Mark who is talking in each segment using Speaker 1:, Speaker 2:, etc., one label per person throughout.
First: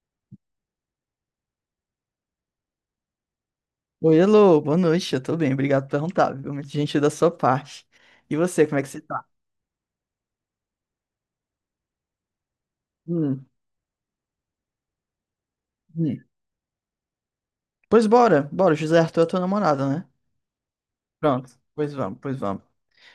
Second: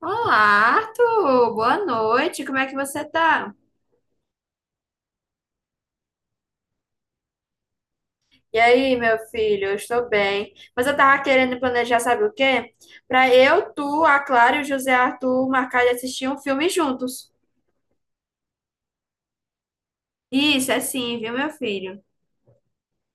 Speaker 1: Olá, Arthur! Boa noite, como é que você tá?
Speaker 2: Oi, alô, boa noite, eu tô bem, obrigado por perguntar, viu? Muito gentil da sua parte. E
Speaker 1: E
Speaker 2: você, como é que
Speaker 1: aí,
Speaker 2: você
Speaker 1: meu
Speaker 2: tá?
Speaker 1: filho, eu estou bem. Mas eu tava querendo planejar, sabe o quê? Pra
Speaker 2: Hum,
Speaker 1: eu, tu, a Clara e o José Arthur marcar de
Speaker 2: hum.
Speaker 1: assistir um filme juntos.
Speaker 2: Pois bora, bora, José Arthur é tua namorada, né?
Speaker 1: Isso, é sim, viu, meu
Speaker 2: Pronto, pois
Speaker 1: filho?
Speaker 2: vamos, pois vamos.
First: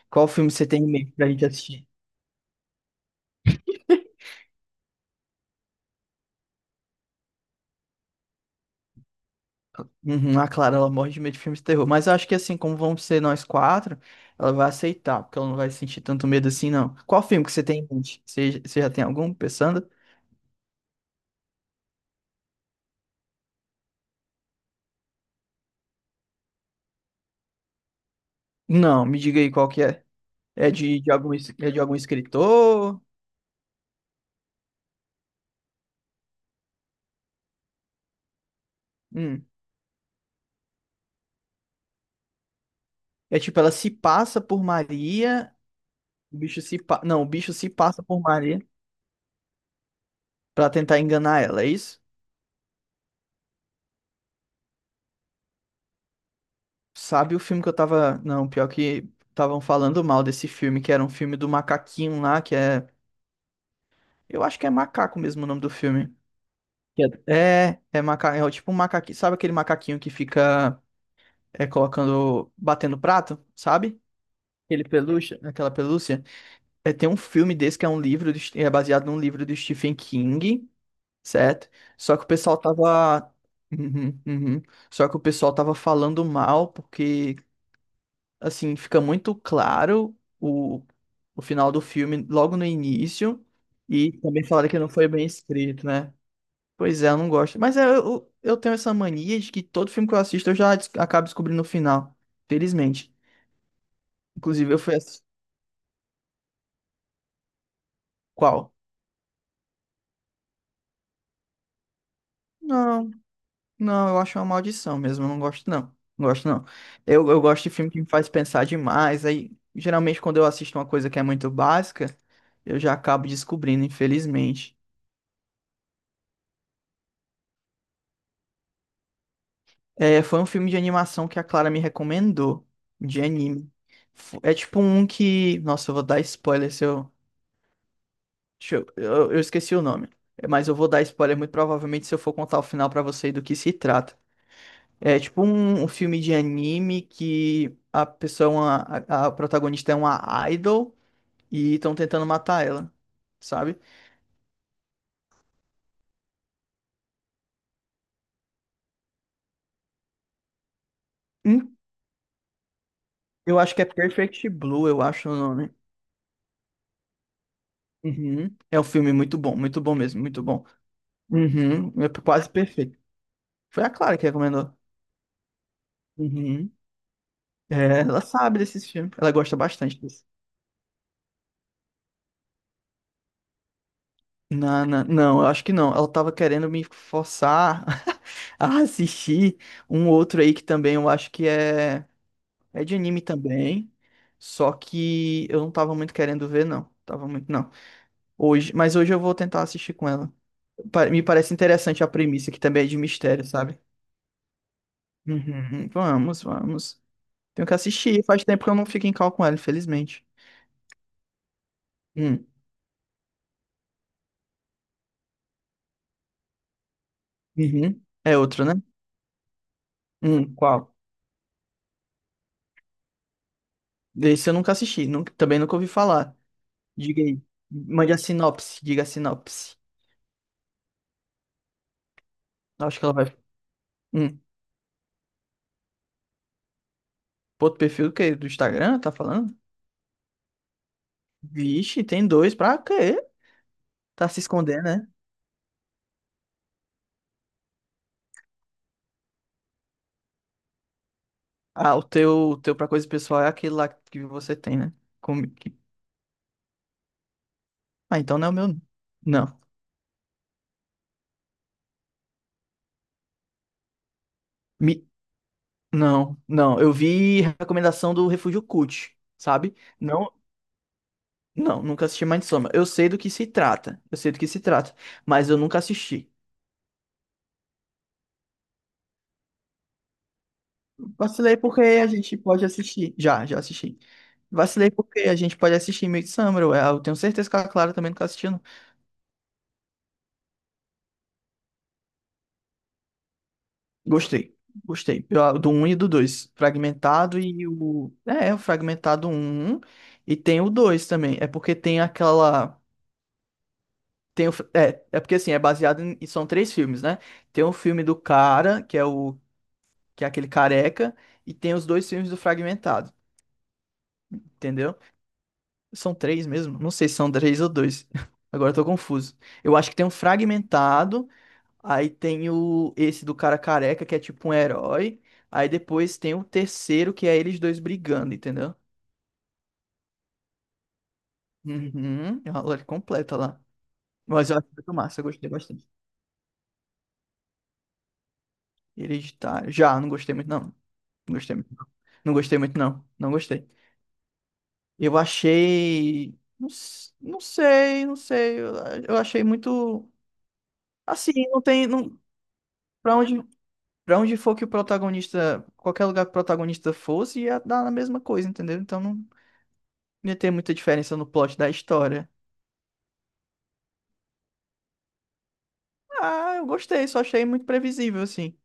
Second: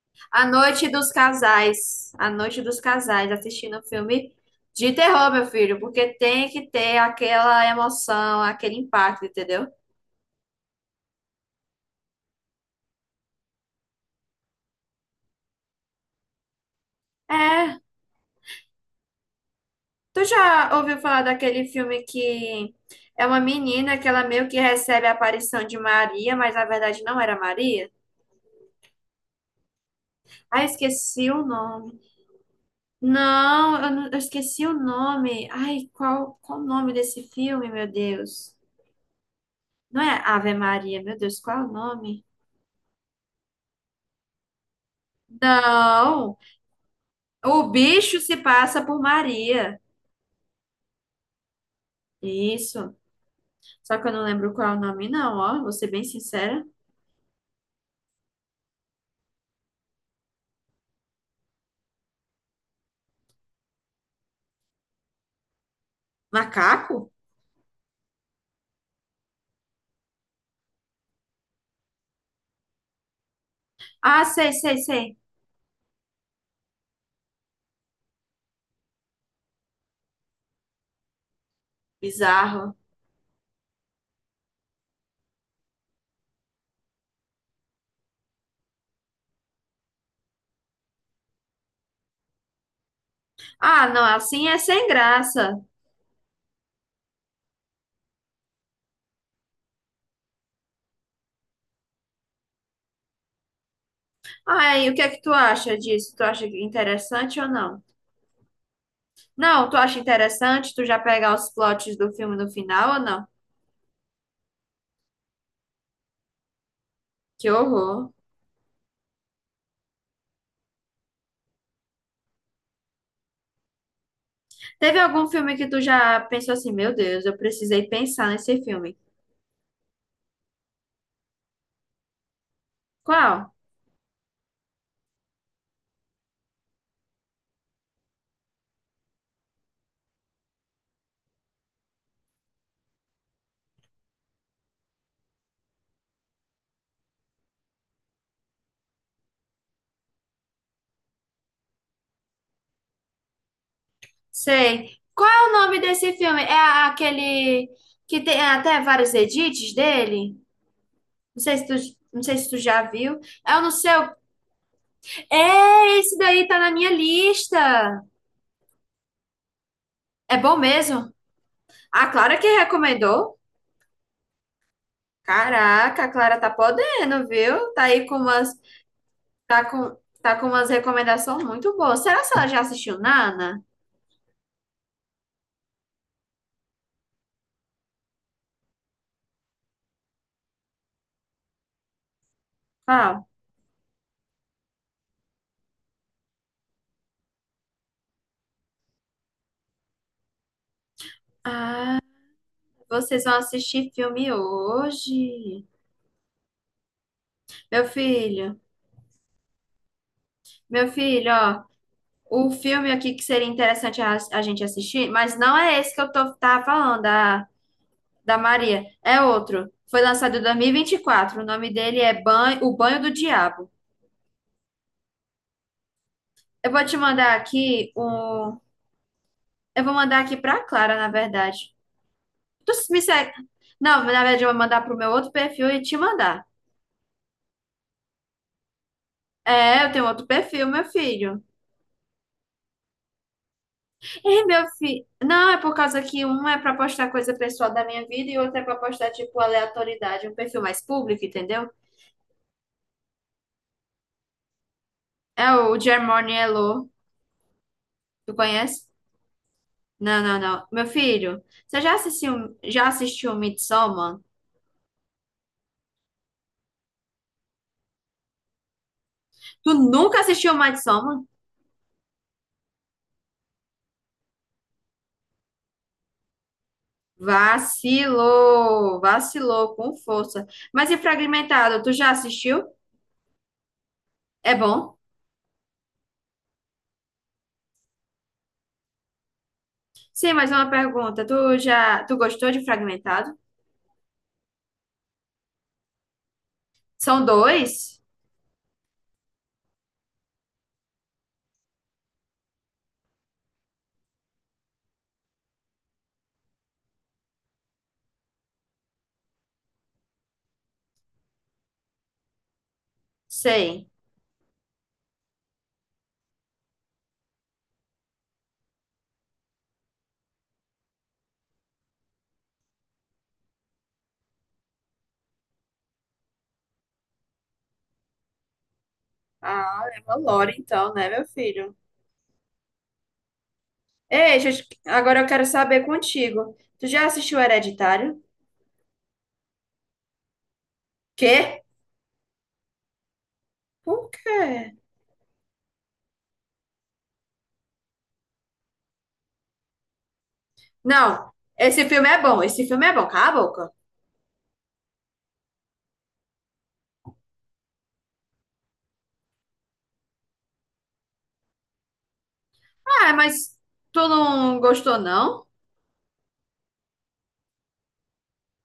Speaker 2: Qual
Speaker 1: A
Speaker 2: filme você tem em
Speaker 1: Noite dos
Speaker 2: mente pra gente assistir?
Speaker 1: Casais. A Noite dos Casais, assistindo um filme de terror, meu filho, porque tem que ter aquela emoção, aquele impacto, entendeu?
Speaker 2: Uhum, a Clara, ela morre de medo de filmes de terror, mas eu acho que assim, como vamos ser nós 4, ela vai aceitar, porque ela não vai sentir tanto medo assim, não. Qual filme que você
Speaker 1: É,
Speaker 2: tem em mente? Você já tem algum pensando?
Speaker 1: Tu já ouviu falar daquele filme que é uma menina que ela meio que recebe a aparição de Maria, mas na verdade não era Maria?
Speaker 2: Não, me diga aí qual que é.
Speaker 1: Ai,
Speaker 2: É de
Speaker 1: esqueci
Speaker 2: algum,
Speaker 1: o
Speaker 2: é de algum
Speaker 1: nome.
Speaker 2: escritor?
Speaker 1: Não, eu esqueci o nome. Ai, qual, qual o nome desse filme, meu Deus?
Speaker 2: Hum.
Speaker 1: Não é Ave Maria, meu Deus, qual é o nome?
Speaker 2: É tipo, ela se passa por Maria. O
Speaker 1: Não,
Speaker 2: bicho se pa... Não, o bicho
Speaker 1: o
Speaker 2: se passa
Speaker 1: bicho
Speaker 2: por
Speaker 1: se
Speaker 2: Maria
Speaker 1: passa por Maria.
Speaker 2: pra tentar enganar ela, é isso?
Speaker 1: Isso. Só que eu não lembro qual é o nome, não, ó. Vou ser bem sincera.
Speaker 2: Sabe o filme que eu tava. Não, pior que estavam falando mal desse filme, que era um filme do macaquinho lá, que é. Eu acho que é macaco mesmo o nome do filme. Que
Speaker 1: Macaco?
Speaker 2: é, é, é maca... é o tipo um macaquinho. Sabe aquele macaquinho que fica colocando, batendo prato, sabe?
Speaker 1: Ah, sei, sei,
Speaker 2: Aquele
Speaker 1: sei.
Speaker 2: pelúcia, aquela pelúcia. É, tem um filme desse que é um livro, do... é baseado num livro do Stephen King, certo? Só que o pessoal
Speaker 1: Bizarro.
Speaker 2: tava. Uhum, uhum. Só que o pessoal tava falando mal, porque, assim, fica muito claro o final do filme logo no início,
Speaker 1: Ah, não,
Speaker 2: e também
Speaker 1: assim é
Speaker 2: falaram que
Speaker 1: sem
Speaker 2: não foi bem
Speaker 1: graça.
Speaker 2: escrito, né? Pois é, eu não gosto. Mas é, eu tenho essa mania de que todo filme que eu assisto eu já acabo descobrindo o final, felizmente. Inclusive,
Speaker 1: Ai,
Speaker 2: eu
Speaker 1: o
Speaker 2: fui
Speaker 1: que é que
Speaker 2: assistir.
Speaker 1: tu acha disso? Tu acha interessante ou não?
Speaker 2: Qual?
Speaker 1: Não, tu acha interessante tu já pegar os plots do filme no final ou
Speaker 2: Não.
Speaker 1: não?
Speaker 2: Não, eu acho uma maldição mesmo, eu não gosto não. Não gosto não. Eu
Speaker 1: Que
Speaker 2: gosto de filme que me
Speaker 1: horror.
Speaker 2: faz pensar demais, aí geralmente quando eu assisto uma coisa que é muito básica, eu já acabo descobrindo, infelizmente.
Speaker 1: Teve algum filme que tu já pensou assim, meu Deus, eu precisei pensar nesse filme.
Speaker 2: É, foi um filme de animação que a Clara me recomendou, de
Speaker 1: Qual?
Speaker 2: anime. É tipo um que, nossa, eu vou dar spoiler se eu, deixa eu, esqueci o nome, mas eu vou dar spoiler muito provavelmente se eu for contar o final pra você do que se trata. É tipo um filme de anime que a pessoa, a protagonista é uma idol e estão tentando matar ela, sabe?
Speaker 1: Sei. Qual é o nome desse filme? Aquele que tem até vários edits dele? Não sei se tu,
Speaker 2: Hum,
Speaker 1: não sei se tu já viu. É
Speaker 2: Eu
Speaker 1: o no
Speaker 2: acho que é
Speaker 1: seu.
Speaker 2: Perfect Blue, eu acho o nome.
Speaker 1: É, esse daí tá na minha lista.
Speaker 2: Uhum. É um filme muito bom mesmo,
Speaker 1: É
Speaker 2: muito
Speaker 1: bom
Speaker 2: bom.
Speaker 1: mesmo?
Speaker 2: Uhum.
Speaker 1: A
Speaker 2: É
Speaker 1: Clara que
Speaker 2: quase perfeito.
Speaker 1: recomendou?
Speaker 2: Foi a Clara que recomendou.
Speaker 1: Caraca, a Clara tá
Speaker 2: Uhum.
Speaker 1: podendo, viu?
Speaker 2: É, ela sabe desses filmes, ela gosta
Speaker 1: Tá com,
Speaker 2: bastante disso.
Speaker 1: tá com umas recomendações muito boas. Será que ela já assistiu Nana?
Speaker 2: Não, não, não, eu acho que não. Ela tava querendo me forçar a assistir um outro aí que também eu acho que é. É de anime
Speaker 1: Ah,
Speaker 2: também, só que eu não tava muito querendo ver, não. Tava muito, não. Hoje, mas hoje eu vou tentar assistir com ela. Me parece interessante a premissa, que também é de
Speaker 1: vocês vão
Speaker 2: mistério, sabe?
Speaker 1: assistir filme hoje.
Speaker 2: Uhum, vamos, vamos. Tenho que
Speaker 1: Meu
Speaker 2: assistir. Faz
Speaker 1: filho,
Speaker 2: tempo que eu não fico em call com ela, infelizmente.
Speaker 1: meu filho, ó,
Speaker 2: Hum,
Speaker 1: o filme aqui que seria interessante a gente assistir, mas não é esse que tava falando,
Speaker 2: uhum. É
Speaker 1: da
Speaker 2: outro, né?
Speaker 1: Maria, é outro. Foi lançado em
Speaker 2: Qual?
Speaker 1: 2024, o nome dele é Banho, O Banho do Diabo.
Speaker 2: Esse eu nunca assisti, também nunca ouvi falar.
Speaker 1: Eu vou te
Speaker 2: Diga
Speaker 1: mandar
Speaker 2: aí.
Speaker 1: aqui
Speaker 2: Mande a
Speaker 1: um.
Speaker 2: sinopse, diga a sinopse.
Speaker 1: Eu vou mandar aqui pra Clara, na verdade. Tu
Speaker 2: Acho
Speaker 1: me
Speaker 2: que ela
Speaker 1: segue.
Speaker 2: vai.
Speaker 1: Não, na
Speaker 2: Hum.
Speaker 1: verdade, eu vou mandar pro meu outro perfil e te mandar.
Speaker 2: Outro perfil do quê? Do Instagram, tá falando?
Speaker 1: É, eu tenho outro perfil, meu filho.
Speaker 2: Vixe, tem dois pra quê? Tá se
Speaker 1: E meu
Speaker 2: escondendo,
Speaker 1: filho.
Speaker 2: né?
Speaker 1: Não, é por causa que um é pra postar coisa pessoal da minha vida e outro é pra postar, tipo, aleatoriedade, um perfil mais público, entendeu?
Speaker 2: Ah, o teu pra coisa pessoal é aquele lá que você tem, né? Como
Speaker 1: É
Speaker 2: que...
Speaker 1: o Germone Elo.
Speaker 2: Ah,
Speaker 1: Tu
Speaker 2: então não é o meu.
Speaker 1: conhece?
Speaker 2: Não.
Speaker 1: Não, não, não. Meu filho, você já assistiu Midsommar?
Speaker 2: Mi- Não, não. Eu vi recomendação do Refúgio Cult,
Speaker 1: Tu
Speaker 2: sabe?
Speaker 1: nunca
Speaker 2: Não,
Speaker 1: assistiu Midsommar?
Speaker 2: não, nunca assisti Soma. Eu sei do que se trata. Eu sei do que se trata, mas eu nunca assisti.
Speaker 1: Vacilou, vacilou com força. Mas e
Speaker 2: Vacilei
Speaker 1: Fragmentado,
Speaker 2: porque
Speaker 1: tu
Speaker 2: a
Speaker 1: já
Speaker 2: gente
Speaker 1: assistiu?
Speaker 2: pode assistir. Já, já assisti.
Speaker 1: É
Speaker 2: Vacilei
Speaker 1: bom?
Speaker 2: porque a gente pode assistir Midsommar. Eu tenho certeza que a Clara também nunca assistiu.
Speaker 1: Sim, mais uma pergunta. Tu gostou de Fragmentado?
Speaker 2: Gostei, gostei. Eu... do um e do 2
Speaker 1: São
Speaker 2: Fragmentado e
Speaker 1: dois?
Speaker 2: o. É, é, o Fragmentado um e tem o 2 também. É porque tem aquela. Tem o... é, é porque assim, é baseado em... e são três filmes, né? Tem o filme do cara, que é o... que é aquele careca, e tem os dois filmes do Fragmentado,
Speaker 1: Sei.
Speaker 2: entendeu? São três mesmo? Não sei se são três ou dois. Agora eu tô confuso. Eu acho que tem um Fragmentado. Aí tem o esse do cara careca, que é tipo um herói. Aí depois tem o terceiro, que é eles dois brigando, entendeu?
Speaker 1: Ah, é uma lore então, né, meu filho?
Speaker 2: Uhum, é uma lore completa lá.
Speaker 1: Ei,
Speaker 2: Mas eu acho muito
Speaker 1: agora
Speaker 2: massa, eu
Speaker 1: eu quero
Speaker 2: gostei
Speaker 1: saber
Speaker 2: bastante.
Speaker 1: contigo. Tu já assistiu Hereditário?
Speaker 2: Hereditário. Já, não gostei muito, não. Não gostei
Speaker 1: Quê?
Speaker 2: muito, não. Não gostei muito, não. Não gostei.
Speaker 1: Por quê?
Speaker 2: Eu achei. Não, não sei, não sei. Eu achei muito.
Speaker 1: Não,
Speaker 2: Assim, não
Speaker 1: esse
Speaker 2: tem.
Speaker 1: filme é
Speaker 2: Não...
Speaker 1: bom, esse filme é bom,
Speaker 2: Pra
Speaker 1: cala a
Speaker 2: onde,
Speaker 1: boca.
Speaker 2: pra onde for que o protagonista. Qualquer lugar que o protagonista fosse, ia dar a mesma coisa, entendeu? Então não. Não ia ter muita diferença no plot da história.
Speaker 1: Ah, mas tu não gostou, não?
Speaker 2: Ah, eu gostei, só achei muito previsível, assim.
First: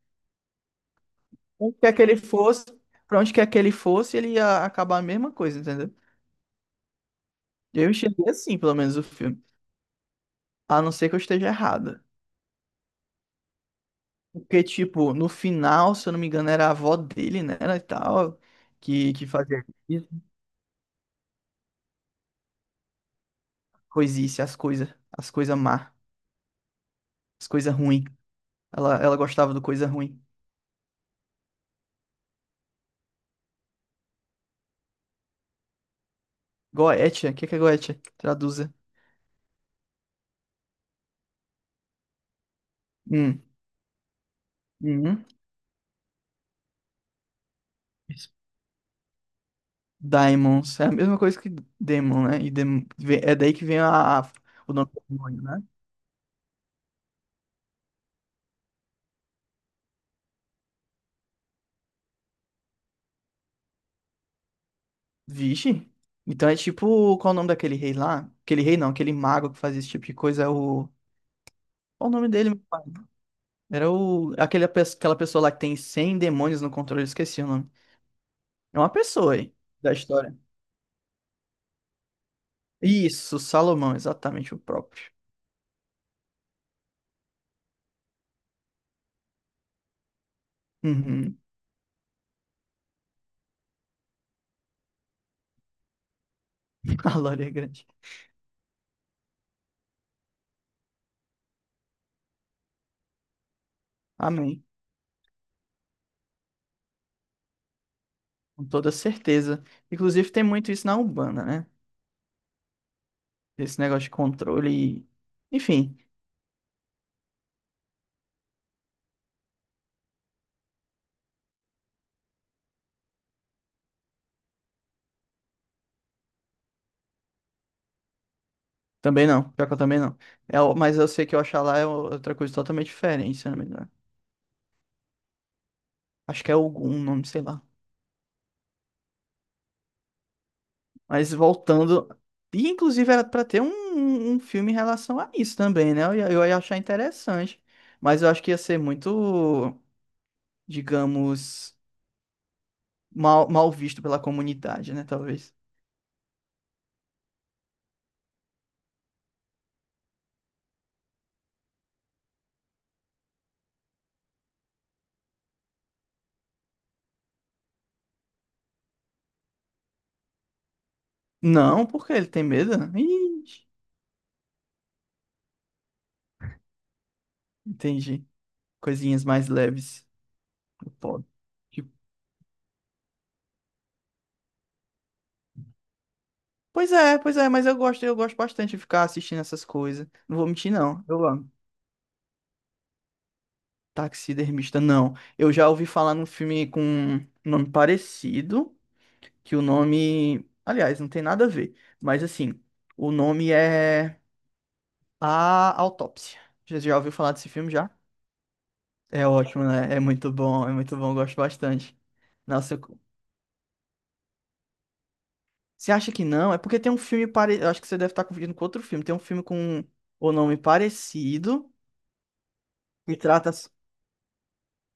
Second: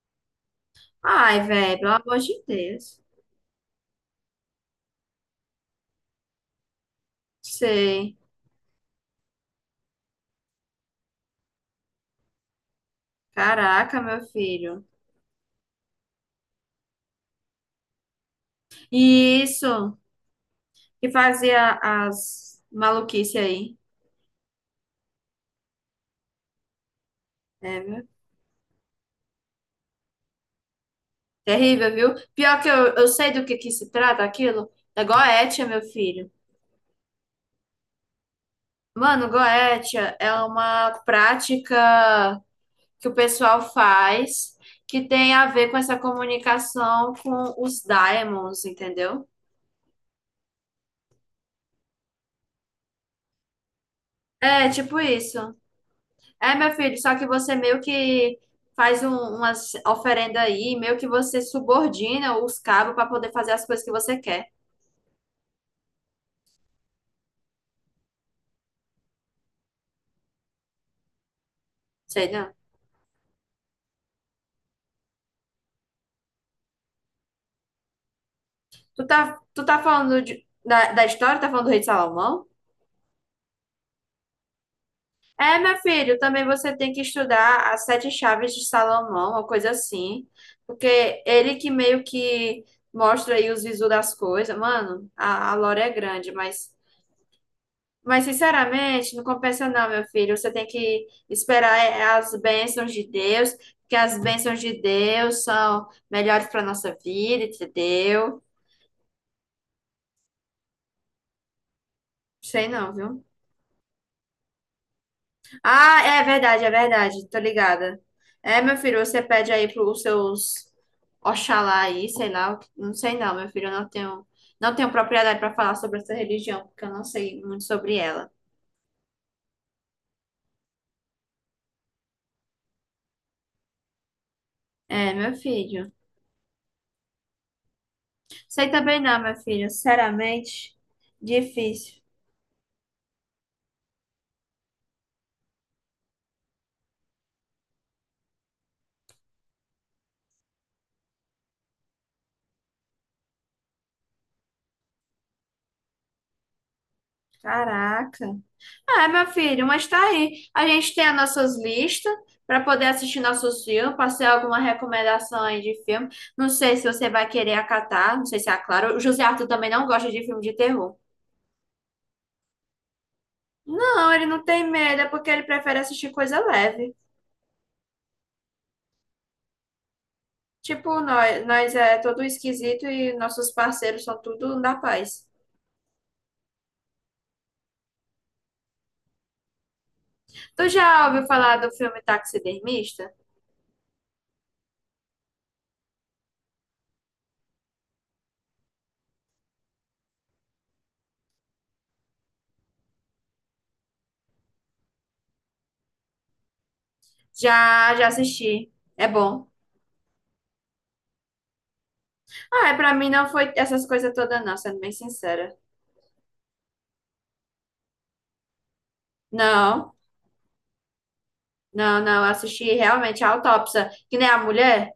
Speaker 1: Ai,
Speaker 2: Onde
Speaker 1: velho, pelo
Speaker 2: quer que ele
Speaker 1: amor de
Speaker 2: fosse,
Speaker 1: Deus.
Speaker 2: pra onde quer que ele fosse, ele ia acabar a mesma coisa, entendeu? Eu
Speaker 1: Sei.
Speaker 2: enxerguei assim, pelo menos, o filme. A não ser que eu esteja errada.
Speaker 1: Caraca, meu
Speaker 2: Porque,
Speaker 1: filho.
Speaker 2: tipo, no final, se eu não me engano, era a avó dele, né? E tal, que
Speaker 1: E
Speaker 2: fazia
Speaker 1: isso
Speaker 2: isso,
Speaker 1: que fazia as maluquices aí.
Speaker 2: coisice, as coisas má, as coisas
Speaker 1: É,
Speaker 2: ruins.
Speaker 1: viu?
Speaker 2: Ela gostava do coisa ruim.
Speaker 1: Terrível, viu? Pior que eu sei do que se trata aquilo. É goétia, meu filho.
Speaker 2: Goetia, o que que é Goetia? Traduza.
Speaker 1: Mano, goétia é uma prática que o
Speaker 2: Hum.
Speaker 1: pessoal faz que
Speaker 2: Uhum.
Speaker 1: tem a ver com essa comunicação com os daimons, entendeu?
Speaker 2: Daimons. É a mesma coisa que Demon, né? E é daí que vem
Speaker 1: É,
Speaker 2: o nome
Speaker 1: tipo
Speaker 2: do
Speaker 1: isso.
Speaker 2: demônio, né?
Speaker 1: É, meu filho, só que você meio que umas oferenda aí, meio que você subordina os cabos para poder fazer as coisas que você quer.
Speaker 2: Vixe. Então é tipo. Qual o nome daquele rei lá? Aquele rei não, aquele mago que fazia esse tipo de coisa é o. Qual o nome
Speaker 1: Sei
Speaker 2: dele,
Speaker 1: não.
Speaker 2: meu pai? Era o. Aquele, aquela pessoa lá que tem 100 demônios no controle, eu esqueci o nome. É uma pessoa aí,
Speaker 1: Tu tá
Speaker 2: da
Speaker 1: falando
Speaker 2: história.
Speaker 1: da história, tá falando do rei de Salomão?
Speaker 2: Isso, Salomão, exatamente o próprio.
Speaker 1: É, meu filho, também você tem que estudar as sete chaves de Salomão, uma coisa assim, porque
Speaker 2: Uhum.
Speaker 1: ele que meio que mostra aí os visos das coisas. Mano, a lore é grande, mas.
Speaker 2: A glória é grande.
Speaker 1: Mas, sinceramente, não compensa não, meu filho. Você tem que esperar é, as bênçãos de Deus, porque as bênçãos
Speaker 2: Amém.
Speaker 1: de Deus são melhores para nossa vida, entendeu?
Speaker 2: Com toda certeza. Inclusive tem muito isso na Umbanda, né?
Speaker 1: Sei não, viu?
Speaker 2: Esse negócio de controle e. Enfim.
Speaker 1: Ah, é verdade, é verdade. Tô ligada. É, meu filho, você pede aí pros seus Oxalá aí, sei lá. Não sei não, meu filho. Eu não tenho, não tenho propriedade para falar sobre essa religião, porque eu não sei muito sobre ela.
Speaker 2: Também não, pior que eu também não. É, mas eu sei que o Oxalá é outra coisa totalmente diferente, se eu não me engano.
Speaker 1: É, meu filho.
Speaker 2: Acho que é algum nome, sei lá.
Speaker 1: Sei também não, meu filho. Sinceramente,
Speaker 2: Mas
Speaker 1: difícil.
Speaker 2: voltando. E inclusive era pra ter um filme em relação a isso também, né? Eu ia achar interessante. Mas eu acho que ia ser muito, digamos, mal visto pela comunidade, né? Talvez.
Speaker 1: Caraca. Ah, meu filho, mas tá aí. A gente tem as nossas listas para poder assistir nossos filmes, passei alguma recomendação aí de filme. Não sei se você vai querer acatar, não sei se é claro. O José Arthur também não gosta de filme de terror.
Speaker 2: Não, porque ele tem medo? Né? Ixi,
Speaker 1: Não, ele não tem medo, é porque ele prefere assistir coisa leve.
Speaker 2: entendi. Coisinhas mais leves.
Speaker 1: Tipo,
Speaker 2: Pô.
Speaker 1: nós é todo esquisito e nossos parceiros são tudo da paz.
Speaker 2: Pois é, mas eu gosto bastante de ficar assistindo essas coisas. Não vou
Speaker 1: Tu
Speaker 2: mentir, não.
Speaker 1: já
Speaker 2: Eu
Speaker 1: ouviu
Speaker 2: amo.
Speaker 1: falar do filme Taxidermista?
Speaker 2: Taxidermista, não. Eu já ouvi falar num filme com um nome parecido, que o nome. Aliás, não tem nada a ver. Mas assim, o nome é A Autópsia. Já já ouviu falar desse filme já?
Speaker 1: Já, já assisti. É
Speaker 2: É
Speaker 1: bom.
Speaker 2: ótimo, né? É muito bom, eu gosto bastante.
Speaker 1: Ah,
Speaker 2: Nossa,
Speaker 1: pra
Speaker 2: eu...
Speaker 1: mim não foi essas coisas todas, não, sendo bem sincera.
Speaker 2: você acha que não? É porque tem um filme parecido. Acho que você deve estar confundindo com outro filme. Tem um filme com
Speaker 1: Não,
Speaker 2: o nome parecido.
Speaker 1: não, não. Eu assisti
Speaker 2: E
Speaker 1: realmente a
Speaker 2: trata.
Speaker 1: autópsia, que nem a mulher.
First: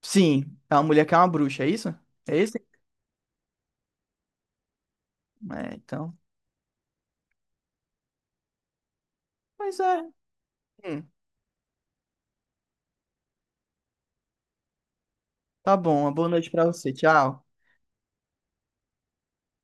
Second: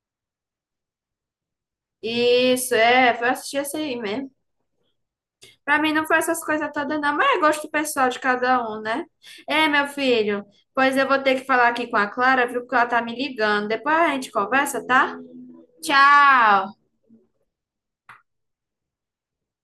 Speaker 2: Sim, é uma mulher que é uma bruxa, é isso? É isso?
Speaker 1: Isso, é, foi assistir essa aí mesmo.
Speaker 2: É,
Speaker 1: Pra mim não foi
Speaker 2: então.
Speaker 1: essas coisas todas, não, mas é gosto pessoal de cada um, né? É,
Speaker 2: Pois
Speaker 1: meu
Speaker 2: é.
Speaker 1: filho, pois eu
Speaker 2: Hum,
Speaker 1: vou ter que falar aqui com a Clara, viu? Porque ela tá me ligando. Depois a gente conversa, tá?
Speaker 2: tá bom, uma boa noite pra
Speaker 1: Tchau!
Speaker 2: você. Tchau.